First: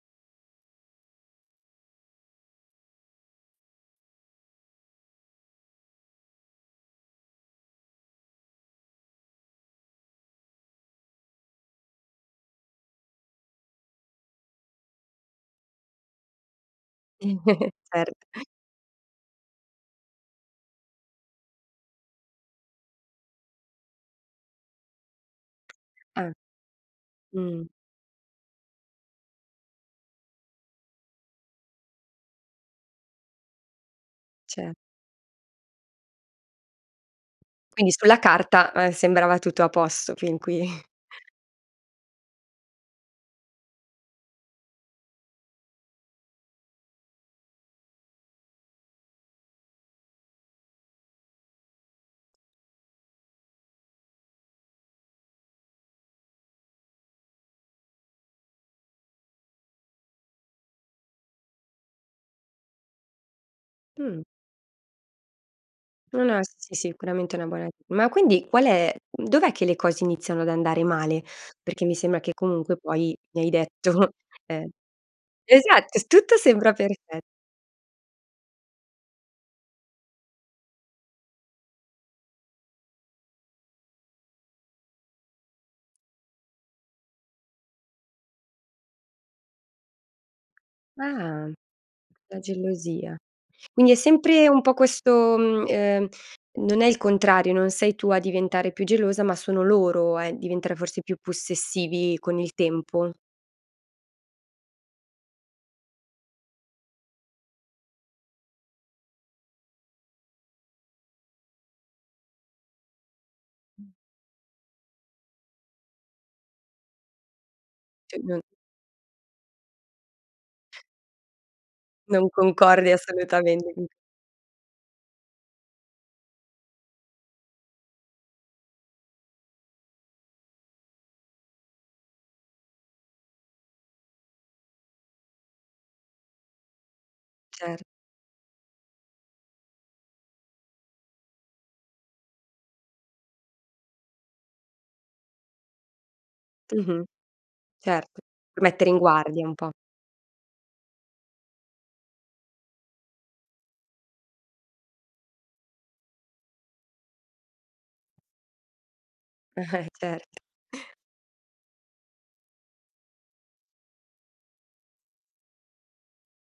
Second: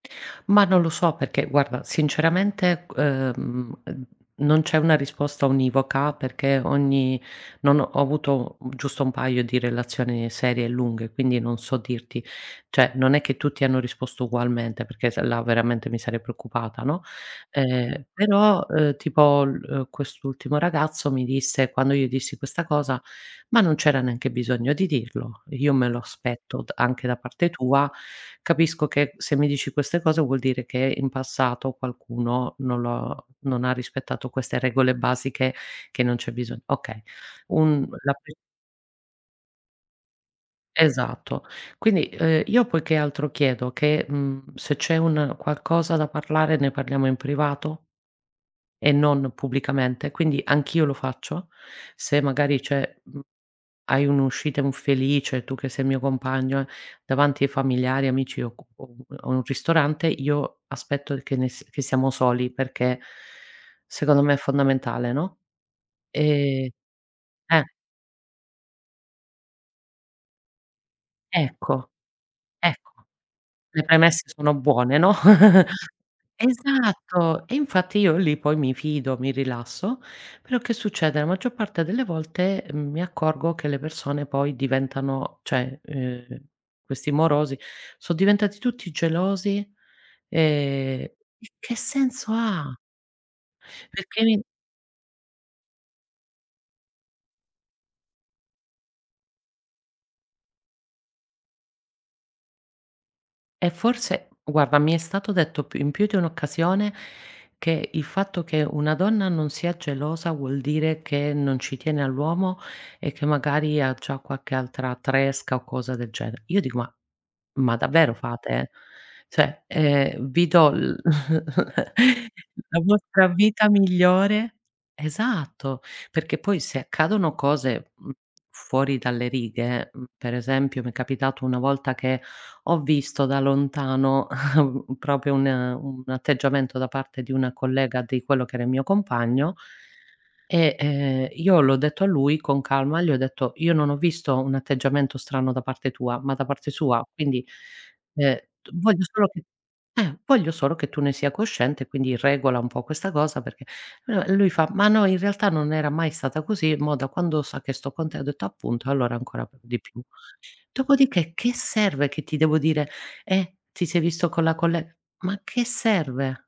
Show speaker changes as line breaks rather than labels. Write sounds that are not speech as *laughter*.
Ma non lo so perché, guarda, sinceramente g uhm, uhm, non c'è una risposta univoca perché ogni non ho avuto giusto un paio di relazioni serie e lunghe quindi non so dirti. Cioè non è che tutti hanno risposto ugualmente perché se là veramente mi sarei preoccupata, no?
*chuckles*
Ehm
Certo.
però eh tipo l uhm, quest'ultimo ragazzo mi disse quando io dissi questa cosa: "Ma non c'era neanche bisogno di dirlo. Io me lo
Eh.
aspetto d anche da parte
Mh.
tua, capisco che se mi dici queste cose vuol dire che in passato qualcuno non lo non ha rispettato queste
Ce
regole basiche che non c'è bisogno". Okay un
Quindi
la
sulla
pe
carta, eh, sembrava tutto a posto fin qui. *chuckles*
Esatto. Quindi, uhm, io poi che altro chiedo che mhmm se c'è un qualcosa da parlare ne parliamo in privato e non pubblicamente. Quindi anch'io lo faccio se magari c'è mhmm, hai un'uscita infelice, tu che sei il mio compagno, eh, davanti ai familiari, amici o co o un o un ristorante, io aspetto che nes che siamo soli perché
Mh.
secondo me è fondamentale, no,
No no eh
ehm
si sicuramente una buona
eh.
ma quindi qual è dov'è che le cose iniziano ad andare male? Perché
Ecco,
mi sembra che comunque
ecco,
poi mi hai
le
detto,
premesse sono
ehm
buone, no.
esatto,
*chuckles*
tutto sembra perfe
Esatto, e infatti io lì poi mi fido, mi rilasso, però che succede? La maggior parte delle volte mi accorgo che le persone poi diventano cioè ehm questi morosi sono diventati tutti gelosi ehm
Ah.
che senso
La
ha?
gelosia. Quindi è
Perché mi
sempre un po' questo mhmm ehm non è il contrario, non sei tu a diventare più gelosa, ma sono loro a diventare forse più possessivi con il tempo.
E forse guarda mi è stato detto più, in più di un'occasione che il fatto che una donna non sia gelosa vuol dire che non ci tiene all'uomo e che magari ha già qualche altra tresca o cosa del genere. Io dico: "Ma ma davvero
Cioè non.
fate?". Cioè ehm vi do l *chuckles*
Non
la
concordi
nostra
assolutamente.
vita migliore esatto, perché poi se accadono cose, mhmm, fuori dalle righe, mhmm, per esempio mi è capitato una volta che ho visto da lontano *chuckles* un proprio un un atteggiamento da parte di una
Cer
collega di quello che era il mio compagno e ehm io l'ho detto a lui con calma. Gli ho detto: "Io non ho visto un atteggiamento strano da parte tua, ma da parte sua.
Mh-mh
Quindi,
certo.
ehm,
Per mettere in
voglio solo che
guardia un po'.
eh voglio solo che tu ne sia cosciente, quindi regola un po' questa cosa perché" uhm, lui fa: "Ma no, in realtà non era mai stata così, mo da quando sa che sto con te" ho detto: "Appunto, allora ancora p di
*chuckles*
più".
Certo.
Dopodiché che serve che ti devo dire: "Eh ti sei visto con la colle" ma a che serve?